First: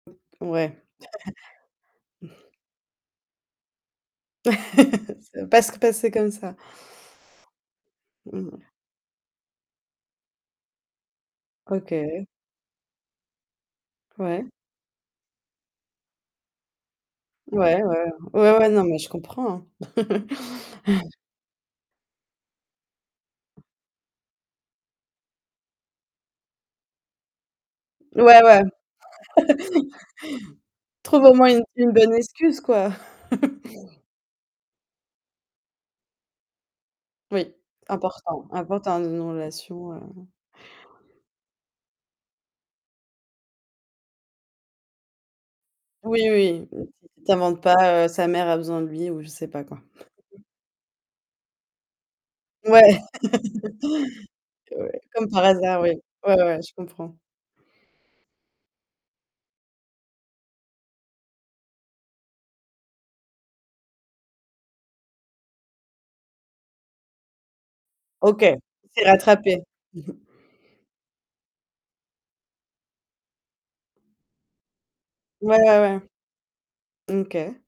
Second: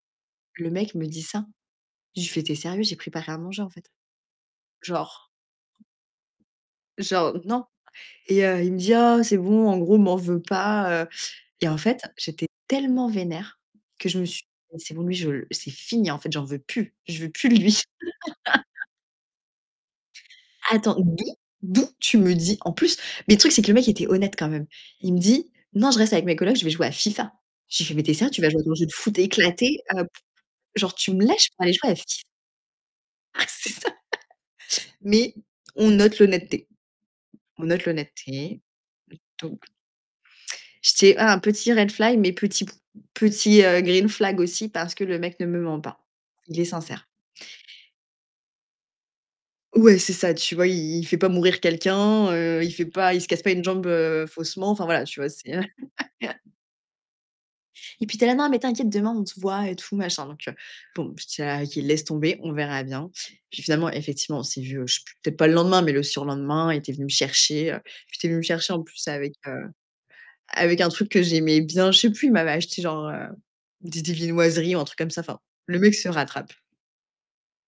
Le Ouais. mec me dit ça, je lui fais: «Tu es sérieux, j'ai préparé à manger en fait.» Genre C parce que parce que c'est comme ça. genre, non. Et, Mmh. heu, il me dit: «Oh, c'est bon», en gros, «M'en veux pas», heu. Et en fait, OK. j'étais tellement vénère que je me suis dit: Ouais. «Mais c'est bon, lui je l c'est fini, en fait j'en veux plus, je veux plus de lui». Ouais, ouais, ouais, ouais, ouais non mais je comprends, hein. Attends, d'où d'où tu me dis en plus, mais le truc, c'est que le mec était honnête quand même. Il me dit: «Non, je reste avec mes colocs, je vais jouer à FIFA.» Je lui fais «Mais tu es sérieux, tu Ouais, vas jouer ouais. à ton jeu de foot éclaté, heu p genre tu me Trouve au lâches moins pour une aller jouer une à FIFA?» bonne excuse, quoi. Ah c'est ça, mais, on note l'honnêteté, Oui, on note important, l'honnêteté. important dans une Donc relation, heu J'étais, ah, un petit red flag, mais petit p petit, heu, green flag aussi parce que le mec ne me ment pas. Oui Il est oui, tu tu sincère. tu t'inventes pas, heu, sa mère a besoin de lui ou je sais pas quoi. Ouais, c'est ça, tu vois, il fait pas mourir quelqu'un, heu, il fait Ouais, pas il se casse pas une jambe, heu, faussement. Enfin ouais, voilà, tu comme vois, par c'est hasard, oui, ouais, ouais, je comprends. Et puis il était là: «Non, mais t'inquiète, demain on se voit et tout machin». Donc bon, je dis: «Ah OK, laisse tomber, on verra bien». Puis finalement, effectivement, on s'est vus, heu, je sais plus, peut-être pas le lendemain, mais le surlendemain, il était venu me chercher, il était venu me OK, il chercher en plus s'est avec, rattrapé, heu, mmh mh. avec un truc que j'aimais bien, je sais plus, il m'avait acheté genre, heu, des des viennoiseries ou un truc comme ça, enfin Ouais, le ouais, mec se ouais, rattrape. mmh, OK.